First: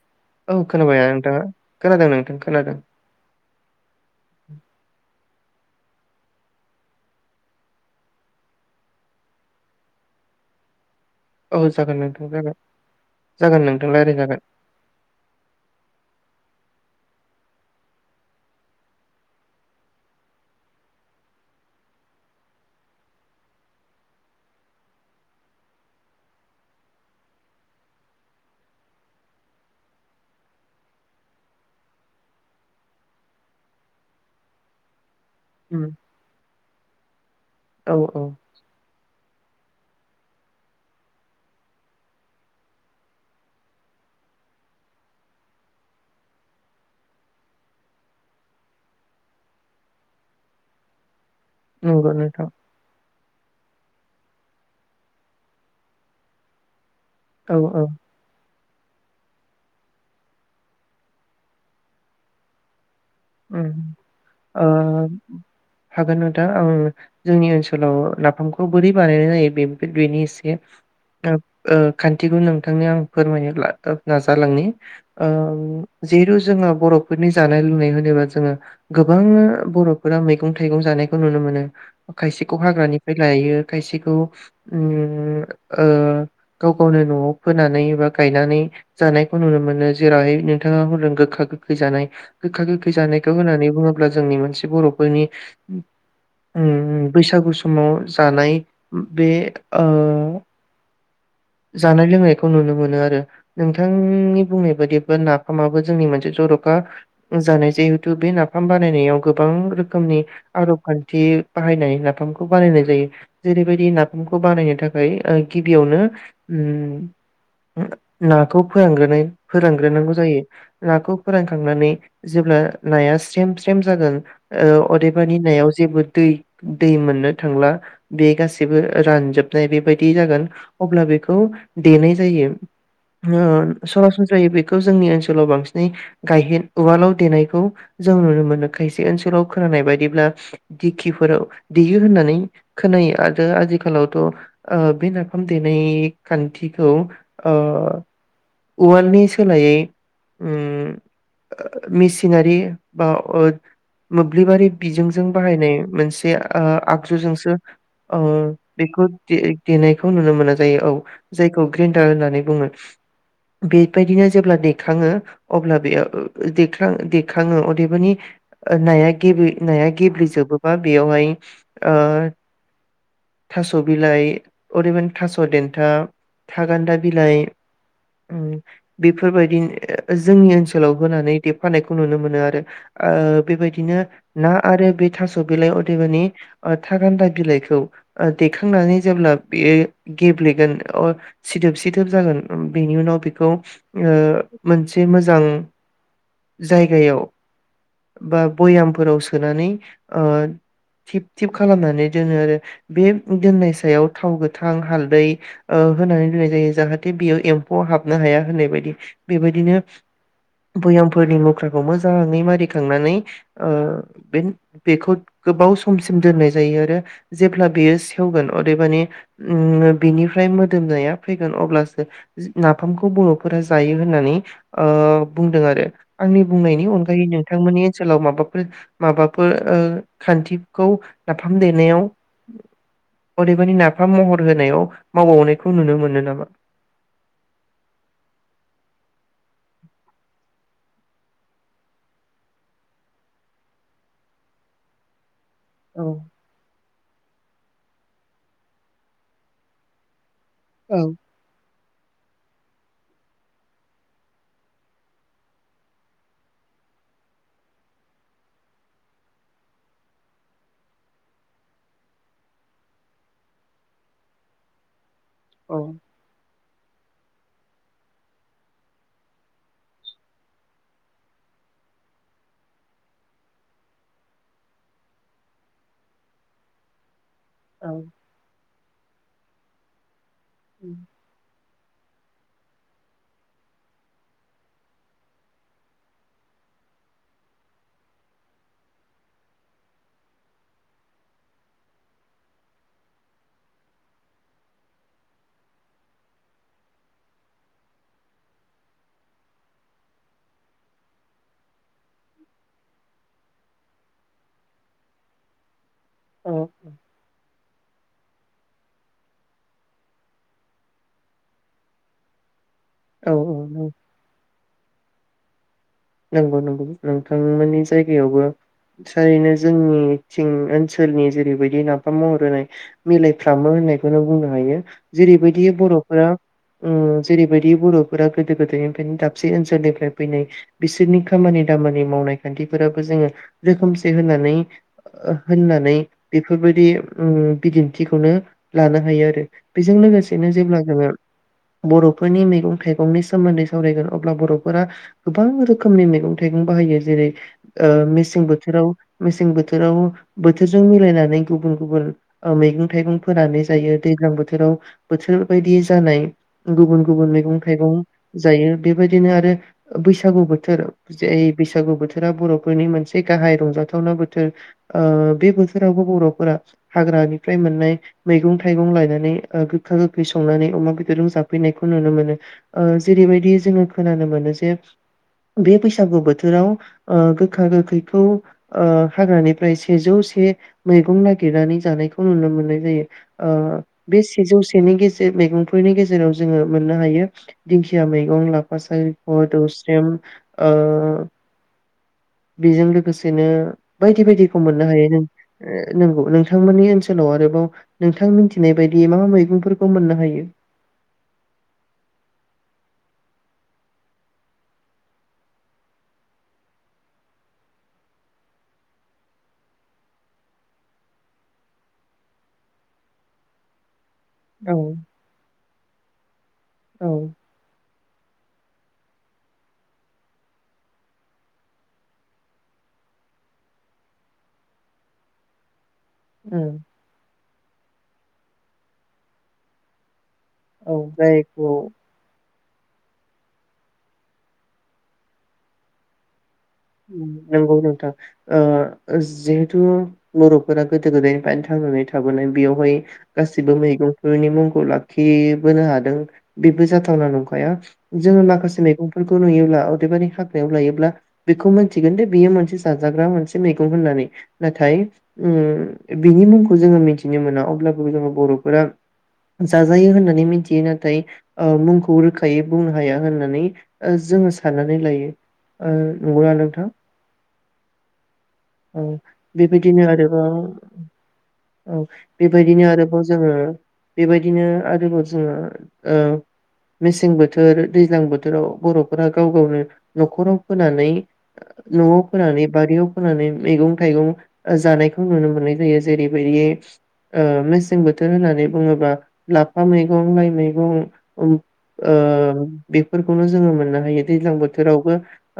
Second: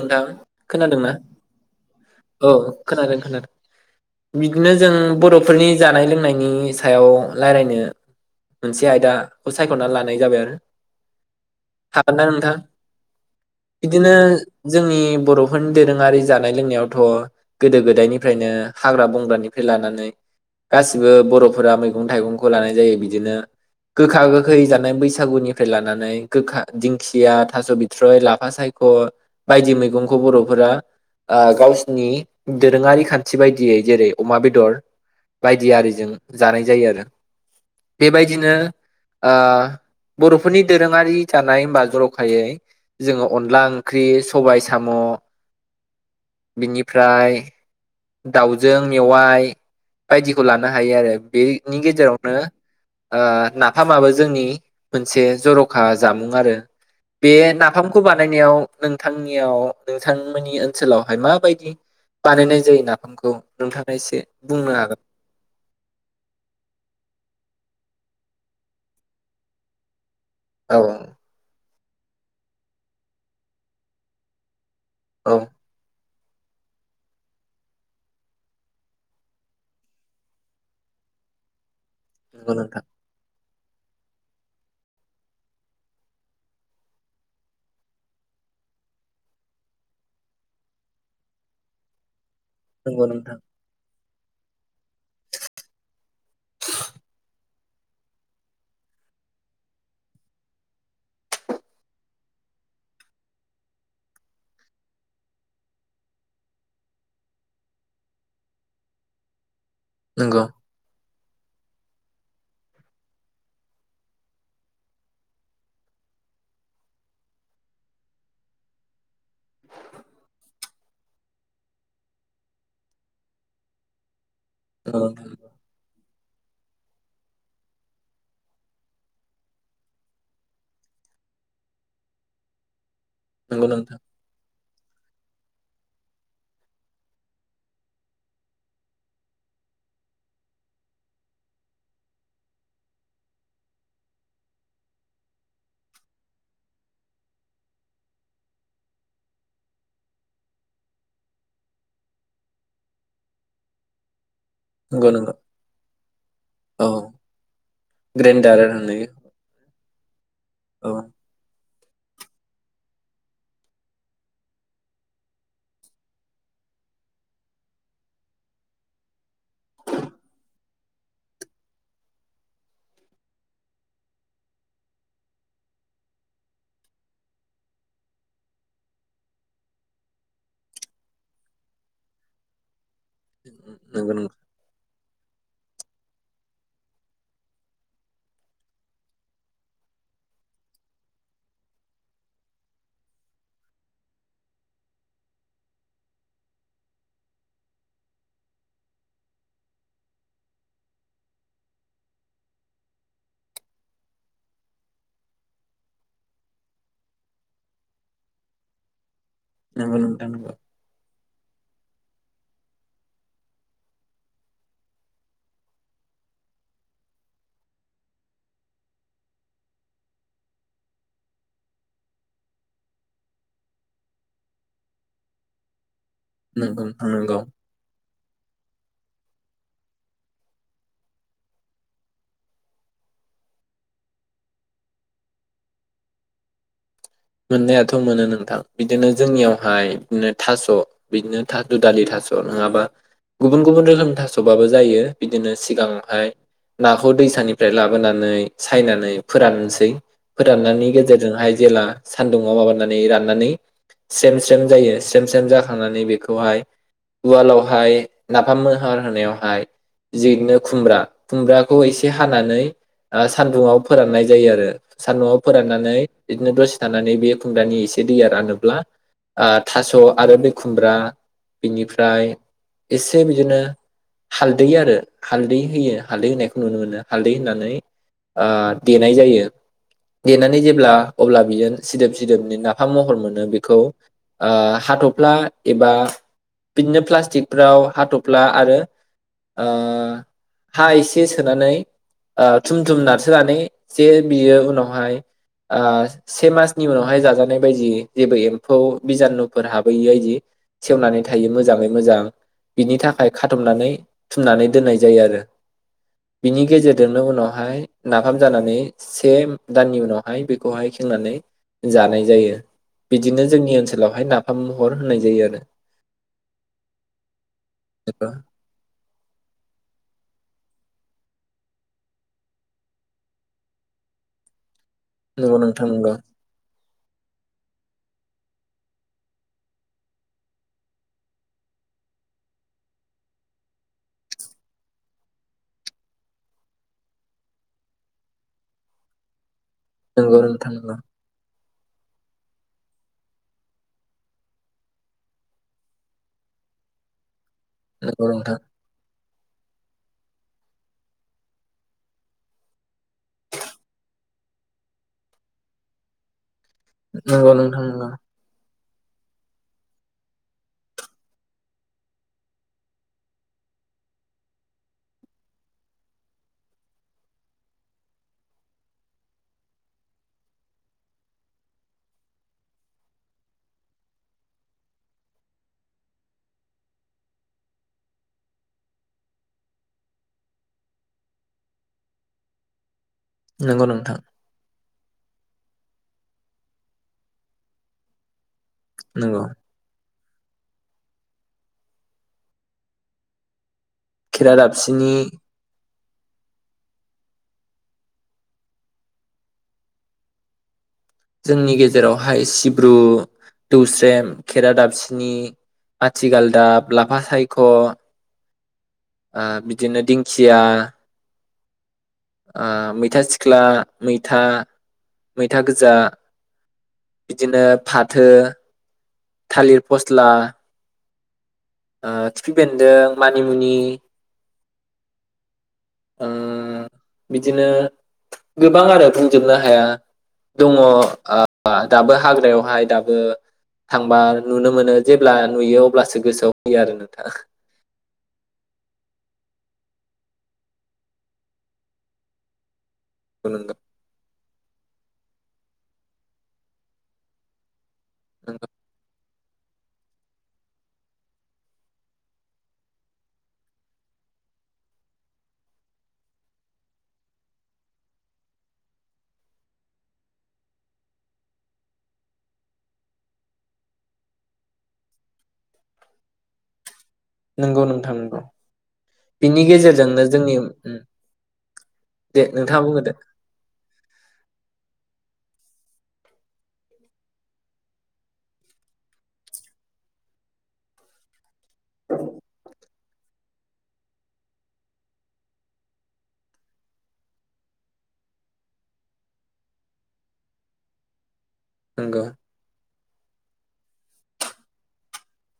नोंथां औ खोनाबाय खोनादोंना नोंथाङा खोनादों नोंथां औ खोनादों खोनादों बिदिनो जों बर' फोरनि जानाय लोंनायनि सायाव लायरायनो मोनसे आयदाखौ सायखनानै लानाय जाबाय आरो औ जागोन हागोन ना नोंथां जागोन जागोन नोंथां लायराय जागोन। नि बर'फोरनि दोरोङारि जानाय लोंनायावथ' गोदो गोदायनिफ्रायनो हाग्रा बंग्रानिफ्राय लानानै गासिबो बर'फोरा मैगं-थाइगंखौ लानाय जायो बिदिनो गोखा गोखै जानाय बैसागुनिफ्राय लानानै गोखा दिंखिया, थास बिथ्रय, लाफा सायख बायदि मैगंखौ बर'फोरा ओ गावसिनि दोरोङारि खान्थि बायदियै जेरै अमा बेदर बायदि उम आरिजों जानाय जायो आरो औ औ बेबायदिनो ओ बर'फोरनि दोरोङारि जानाय होमबा जरखायै जोङो अनला ओंख्रि सबाय, साम बिनिफ्राय दाउजों मेवाइ बायदिखौ लानो हायो आरो बेनि नंगौ गेजेरावनो नोंथां ओ नाफामाबो जोंनि मोनसे जरखा जामुं आरो बे औ औ नाफामखौ बानायनायाव नोंथांनियाव नोंथांमोननि ओनसोलावहाय माबायदि बानायनाय जायो? नाफामखौ उम नोंथाङा एसे ओ बुंनो हागोन हागोन नोंथां आं जोंनि ओनसोलाव नाफामखौ बोरै बानायनाय जायो बे-बेनि इसे औ [unintelligible] ओ खान्थिखौ नोंथांनो आं फोरमायनो ला नाजालांनि। औ ओम। जिरु जोङो बर'फोरनि जानाय लुनाय होन नेबा जोङो गोबां बर'फोरा मैगं-थाइगं जानायखौ नुनो मोनो। नंगौ खायसेखौ नोंथां हाग्रानिफ्राय लायो। खायसेखौ उम ओ गाव गावनो न'आव फोनानै एबा गायनानै जानायखौ नुनो मोनो जेरावहाय नोंथाङा होन्दों गोखा गोखै जानाय गो नंगौ जानायखौ नोंथां होनानै बुङो अब्ला जोंनि मोनसे बर'फोरनि उम बैसागु माव जानाय बे ओ जानाय लोंनायखौ नुनो मोनो आरो नोंथांनि बुंनाय बायदिबो नाफामाबो जोंनि मोनसे जर'खा जानाय जिहेतु बे नाफाम बानायनायाव गोबां रो खोमनि नंगौ [unintelligible] खि बाहायनाय नाफामखौ बानायनाय जायो जेरैबायदि नाफामखौ बानायनो थाखाय ओ गिबियावनो ओम नाखौ फोरानग्रोनाय फोरानग्रोनांगौ जायो नाखौ फोरानखांनानै जेब्ला नाया स्रेम स्रेम जागोन अदेबानि नायाव जेबो दै दै मोननो थांला बे गासैबो रानजोबनाय बेबायदि जागोन अब्ला बेखौ देनाय जायो ओ नंगौ नोंथां सरासनस्रायै बे खौ जोंनि ओनसोलाव बांसिनै गायहेन उवालाव देनाय खौ जों नुनो मोनो खायसे ओनसोलाव खोनानाय बायदिब्ला दिखिफोराव देयो होननानै खोनायो आरो आथिखालावथ' ओ बे नाफाम देनाय खान्थिखौ ओ उवालनि सोलायै उम मेसिन [unintelligible] मोब्लिबारि नंगौ नोंथां नंगौ बिजोंजों बाहायनाय मोनसे ओ औ आगजुजोंसो ओ ग्रेन्डार होनो बेखौ दे देनाय खौनुनो मोनो जायो औ जायखौ ग्रिन्डार होननानै बुङो बेबायदिनो जेब्ला दैखाङो अब्ला बेयाव [unintelligible] देखाङो अदेबानि नाया गेब्ले नाया गेब्लेजोबोबा बेयावहाय ओ थास' बिलाइ अदेबानि थास' देन्था थागान्दा बिलाइ उम बेफोरबायदि जोंनि ओनसोलाव होनानै देफानायखौ नुनो मोनो आरो ओ बेबायदिनो नंगौ नंगौ ना आरो बे थास' बिलाइ अदेबानि ओ थागान्दा बिलाइखौ देखांनानै जेब्ला बेयो गेब्लेगोन ओ सिदोब सिदोब जागोन उम बेनि उनाव बेखौ ओ मोनसे मोजां जायगायाव बा भयामफोराव सोनानै ओ थिब थिब खालामनानै दोनो आरो बे दोननाय सायाव थाव गोथां हालदै ओ होनानै दोननाय जायो जाहाथे बेयाव एम्फौ हाबनो हाया होननाय बायदि बेबायदिनो नंगौ नोंथां नंगौ बैयाम फोरनि मुख्राखौ मोजाङै मारिखांनानै ओ बे बेखौ गोबाव समसिम दोननाय जायो आरो जेब्ला बेयो सेवगोन अदेबानि ओम बेनिफ्राय मोदोमनाया फैगोन अब्लासो नाफामखौ बर'फोरा जायो होननानै ओ बुंदों आरो आंनि नंगौ बुंनायनि नोंथां अनगायै नंगौ नोंथांमोननि ओनसोलाव माबाफोर माबाफोर ओ खान्थिखौ नाफाम देनायाव अदेबानि नाफाम महर होनायाव मावबावनायखौ नुनो मोनो नामा? मोननायाथ' मोनो नोंथां बिदिनो जोंनियावहाय नो थास' बिदिनो थातुदालि थास' नङाबा गुबुन गुबुन रोखोम थास'बाबो जायो बि बिदिनो औ सिगांहाय नाखौ दैसानि फ्राय लाबोनानै सायनानै फोरानसै फोराननानि औ गेजेरजोंहाय जेला सान्दुङाव माबानानै राननानै स्रेम स्रेम जायो स्रेम स्रेम जाखांनानै बेखौहाय उवालावहाय नाफाम मोहार होनायावहाय जिदिनो खुम्ब्रा खुम्ब्राखौ एसे हानानै ओ सान्दुंङाव फोराननाय जायो आरो सान्दुंआव औ फोराननानै बिदिनो दसे थानानै बे खुमब्रानि एसे दैया रानोब्ला आ थास' आरो बे खुम्ब्रा बिनिफ्राय एसे बिदिनो हालदै आरो हालदै होयो हालदै होनायखौ नुनो मोनो हालदै होननानै औ ओ देनाय जायो। देनानै जेब्ला अब्ला बेजों सिदोब सिदोबनि नाफाम महर मोनो बेखौ ओ हाथ'फ्ला एबा बिदिनो प्लास्टिकफ्राव हाथ'फ्ला आरो ओ हा एसे सोनानै थुम थुम नारसोनानै जे बियो उनावहाय से मास नि उनावहाय जाजानाय बायदि जेबो एम्फौ बिजानुफोर हाबहैयि बायदि सेवनानै थायो मोजाङै मोजां बिनि थाखाय खाथबनानै थुमनानै दोननाय जायो आरो। औ बिनि गेजेरजोंनो उनावहाय नाफाम जानानै से दाननि उनावहाय बेखौहाय खेंनानै जानाय जायो। औ बिदिनो औ जोंनि नंगौ ओनसोलावहाय नाफाम महर होननाय जायो आरो। नंगौ नंगौ नोंथांमोननि आरो जायगायावबो थारैनो जोंनिथिं ओ ओनसोलनि जेरैबायदि नाफाम महर होनाय मिलायफ्रामो होननायखौनो बुंनो हायो। नंगौ जेरैबायदि नोंथां नंगौ बर'फोरा ओं जेरैबायदि बर'फोरा गोदो गोदायनिफ्रायनो दाबसे ओनसोलनिफ्राय फैनाय बिसोरनि खामानि दामानि मावनाय खान्थिफोराबो जोङो रोखोमसे होननानै होननानै बेफोरबायदि बिदिन्थिखौनो लानो हायो आरो। बेजों नंगौ लोगोसेनो नोंथां जेब्ला नंगौ जोङो बर'फोरनि मैगं थाइगंनि सोमोन्दै सावरायगोन अब्ला बर'फोरा गोबां रोखोमनि मैगं थाइगं बाहायो जेरै ओ नंगौ मेसें नोंथां बोथोराव मेसें बोथोराव बोथोरजों मिलायनानै गुबुन गुबुन ओ मैगं थाइगं फोनानै जायो दैज्लां बोथोराव बोथोर बायदि जानाय गुबुन गुबुन नंगौ मैगं नोंथां थाइगं नंगौ जायो। बेबायदिनो आरो बैसागु बोथोर जे बैसागु बोथोरा बर'फोरनि मोनसे गाहाय रंजाथावना बोथोर ओ बे बोथोरावबो बर'फोरा हाग्रानिफ्राय मोननाय मैगं थाइगं लायनानै ओ गोखा गोखै संनानै अमा बेदरजों जाफैनायखौ नुनो मोनो ओ जेरैबायदि जोङो खोनानो मोनो जे बे बैसागु बोथोराव ओ गोखा गोखैखौ ओ हाग्रानिफ्राय सेजौ से मैगं नागिरनानै जानायखौ नुनो मोननाय जायो। ओ नंगौ नोंथां बे सेजौ से बेनि गेजे मैगंफोरनि गेजेराव जोङो मोननो हायो दिंखिया मैगं ला [unintelligible] [unintelligible] ओ नंगौ बेजों लोगोसेनो बायदि बायदिखौ मोननो हायो खेरादाबसिनि [unintelligible] नोंगौ नोंथांमोननि ओनसोलाव आरोबाव नोंथां मिथिनाय बायदि मा मैगंफोरखौ मोननो हायो। जोंनि गेजेरावहाय सिब्रु, दौस्रेम, खेरा, दाबफिनि आथिगालदाब लाफा सायख'ओ बिदिनो दिंखिया ओ मैथा सिख्ला मैथा औ मै था गोजा औ बिदिनो फाद थो थालिर फस्ला ओ खिफि बेन्दों मानिमुनि ओ औ बिदिनो गोबां आरो बुंजोबनो हाया दङ औ जायखौ [unintelligible] दाबो हाग्रायावहाय दाबो थांबा नुनो मोनो जेब्ला नुयो अब्लासो गोसोआव फैयो आरो नोंथां उम नंगौ नोंथां ओ जिहेथु बर'फोरा गोदो गोदायनिफ्रायनो थांनानै थाबोनाय बेयावहाय नंगौ गासिबो मैगं बिनि मुंखौ लाखिबोनो हादों बेबो जाथावना नंखाया जोङो नंगौ माखासे मैगं फोरखौ नुयोब्ला अदेबानि हाग्रायाव लायोब्ला बेखौ मिथिगोन दे बेयो मोनसे जाजाग्रा मोनसे मैगं होननानै नाथाय ओ बिनि मुंखौ जोङो मिथिनो मोना अब्लाबो जोङो बर'फोरा जाजायो होननानै मिथियो नाथाय ओ मुंखौ रोखायै बुंनो हाया होननानै ओ जोङो साननानै लायो ओ नगौना नोंथां? नंगौ नोंथां नंगौ औ बिनि बेबायदिनो गेजेरजोंनो आरोबाव जोंनि उम औ दे नोंथाङा बेबायदिनो बुंग्रोदो आरोबाव जोङो बेबायदिनो आरोबाव जो ओ मेसें बोथोर दैज्लां बोथोराव बर'फोरा गाव गावनो नखराव फोनानै न'आव फोनानै बारियाव फोनानै मैगं थाइगं जानायखौ नुनो मोननाय जायो जेरैबायदि ओ‌ मेसें बोथोर होननानै बुङोबा लाफा मैगं लाइ मैगं औ ओ नंगौ बेफोरखौनो जोङो मोननो हायो दैलां बोथोरावबो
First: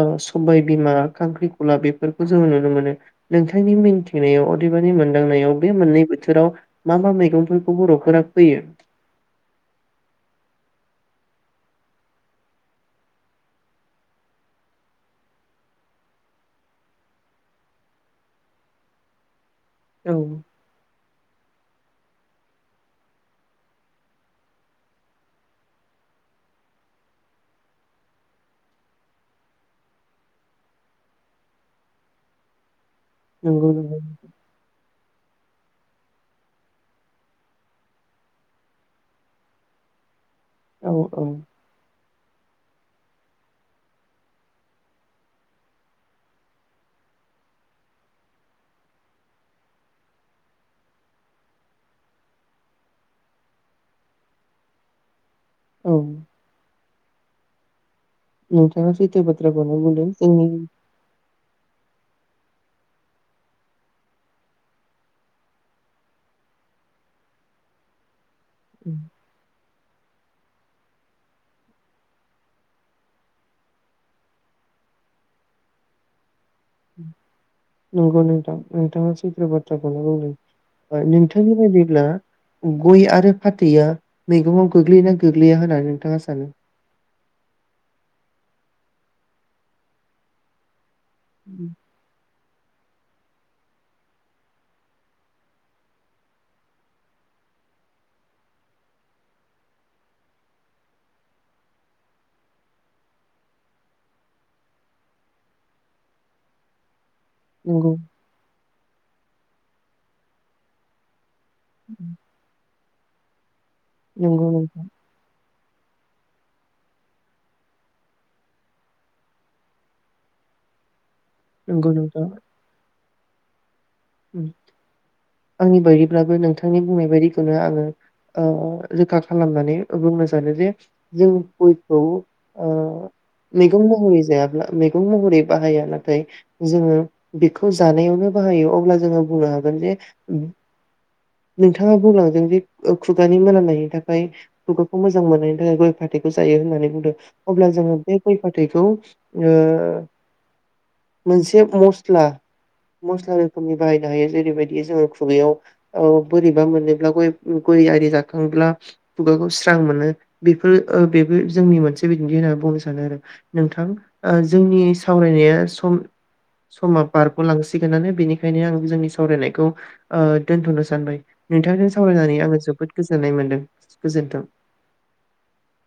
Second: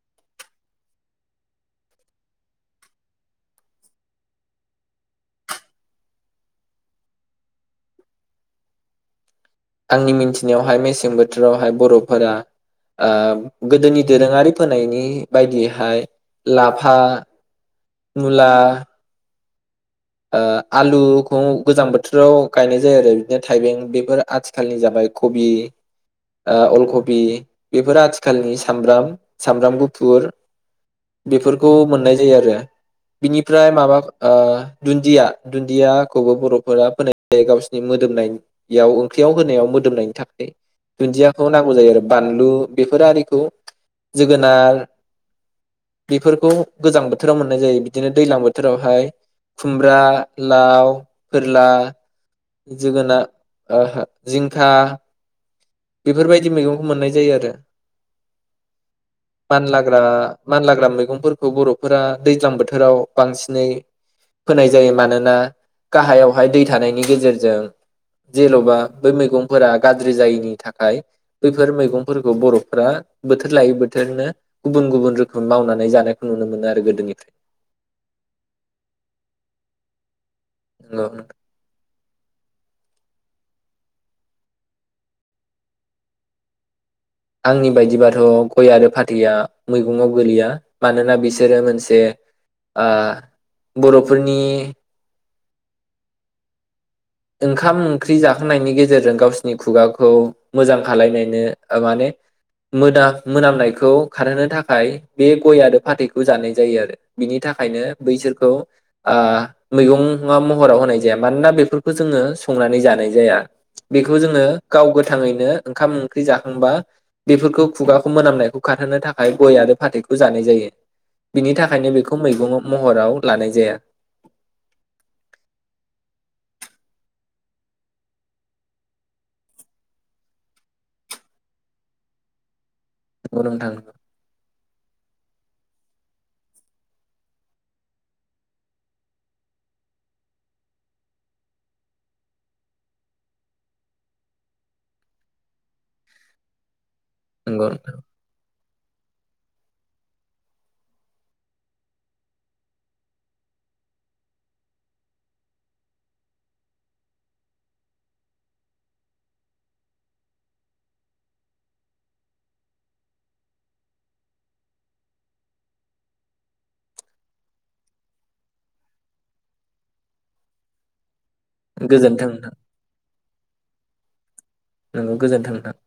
ओ सबाय बिमा खांख्रिखला बेफोरखौ जोङो नुनो मोनो नोंथांनि मिन्थिनायाव अदेबानि मोनदांनायाव बे मोननै बोथोराव मा मा मैगंफोरखौ बर'फोरा फोयो? आंनि मिथिनायावहाय मेसें बोथोरावहाय बर'फोरा ओ गोदोनि दोरोङारि फोनायनि बायदियैहाय लाफा मुला औ ओ आलु गोजां बोथोराव गायनाय जाया आरो बिदिनो थाइबें बेफोर आथिखालनि जाबाय कबि ओ अल कबि बेफोर आथिखालनि सामब्राम सामब्राम गुफुर बेफोरखौ मोननाय जायो आरो। बिनिफ्राय नंगौ माबा नंगौ ओ दुन्दिया दुन्दियाखौबो बर'फोरा फोननाय जायो गावस्रोनि मोदोमनायाव ओंख्रियाव होनायाव मोदोमनायनि थाखाय औ औ दुन्दियाखौ नांगौ जायो आरो। बानलु बेफोर आरिखौ जोगोनार बेफोरखौ गोजां बोथोराव मोननाय जायो बिदिनो दैलां बोथोरावहाय खुमब्रा लाव फोरला जोगोनार ओहो जिंखा औ बेफोरबायदि मैगं मोननाय जायो आरो। नोंथाङा सैथो बाथ्राखौनो मानलाग्रा बुंदों जोंनि मानलाग्रा मैगंफोरखौ बर'फोरा दैज्लां बोथोराव बांसिनै फोनाय जायो मानोना गाहायावहाय दै थानायनि गेजेरजों जेनबा बै मैगंफोरा गाज्रि जायैनि थाखाय थाखाय बैफोर मैगंफोरखौ बर'फोरा बोथोर लायै बोथोरनो गुबुन गुबुन रोखोम मावनानै जानायखौ नुनो मोनो आरो गोदोनिफ्राय। नंगौ नोंथां नोंथाङा सैथो बाथ्राखौनो बुंदों। ओ नंगौ नोंथां। नोंथांनि बायदिब्ला गय आरो फाथैया मैगंआव गोग्लैयोना गोग्लैया होननानै नोंथाङा सानो? आंनि बायदिबाथ गय आरो फाथैआ मैगंआव गोलैया मानोना बिसोरो मोनसे ओ बर'फोरनि ओंखाम ओंख्रि जाखांनायनि गेजेरजों गावसिनि खुगाखौ मोजां खालायनायनो ओ माने मोदा मोनामनायखौ खारहोनो थाखाय बे गय आरो फाथैखौ जानाय जायो आरो। बिनि थाखायनो नंगौ बैसोरखौ ओ मैगंआ महराव होनाय जाया मानोना बेफोर खौ जोङो संनानै जानाय जाया। बेखौ जोङो नंगौ नोंथां गाव गोथाङैनो ओंखाम ओंख्रि जाखांबा बेफोरखौ खुगाखौ मोनामनायखौ खारहोनो थाखाय गय आरो फाथैखौ जानाय जायो। बिनि थाखायनो नंगौ बेखौ नोंथां मैगं महराव लानाय जाया उम आंनि बायदिब्लाबो नोंथांनि बुंनाय बायदिखौनो आङो ओ रोखा खालामनानै बुंनो सानो जे जों गयखौ ओ नंगौ नोंथां मैगं महरै जायाब्ला मैगं महरै बाहाया नाथाय जोङो बेखौ जानायावनो बाहायो अब्ला जोङो बुंनो हागोन जे [inaudible] नोंथाङा बुंलांदों जे खुगानि मोनामनायनि थाखाय खुगाखौ मोजां मोननायनि थाखाय गय फाथैखौ जायो होननानै बुंदों नंगौ अब्ला नोंथां। जोङो बे गय फा थैखौ ओ मोनसे मस्ला मस्ला रो [unintelligible] बाहायनो हायो जेरैबायदि जोङो खुगायाव औ बोरैबा मोनोब्ला गय गय आरि जाखांब्ला खुगाखौ स्रां मोनो बेफोर ओ बेबो जोंनि मोनसे बिदिन्थि होननानै बुंनो सानो आरो नोंथां जोंनि सावरायनाया सम समा बारगलांसिगोनानो बेनि खायनो आं जोंनि सावरायनायखौ ओ दोन्थनो सानबाय। नोंथांजों गोजोन्थों सावरायनानै नोंथां आङो जोबोद गोजो नाय मोन्दों गोजोन्थों। नोंगौ गोजोन्थों नोंथां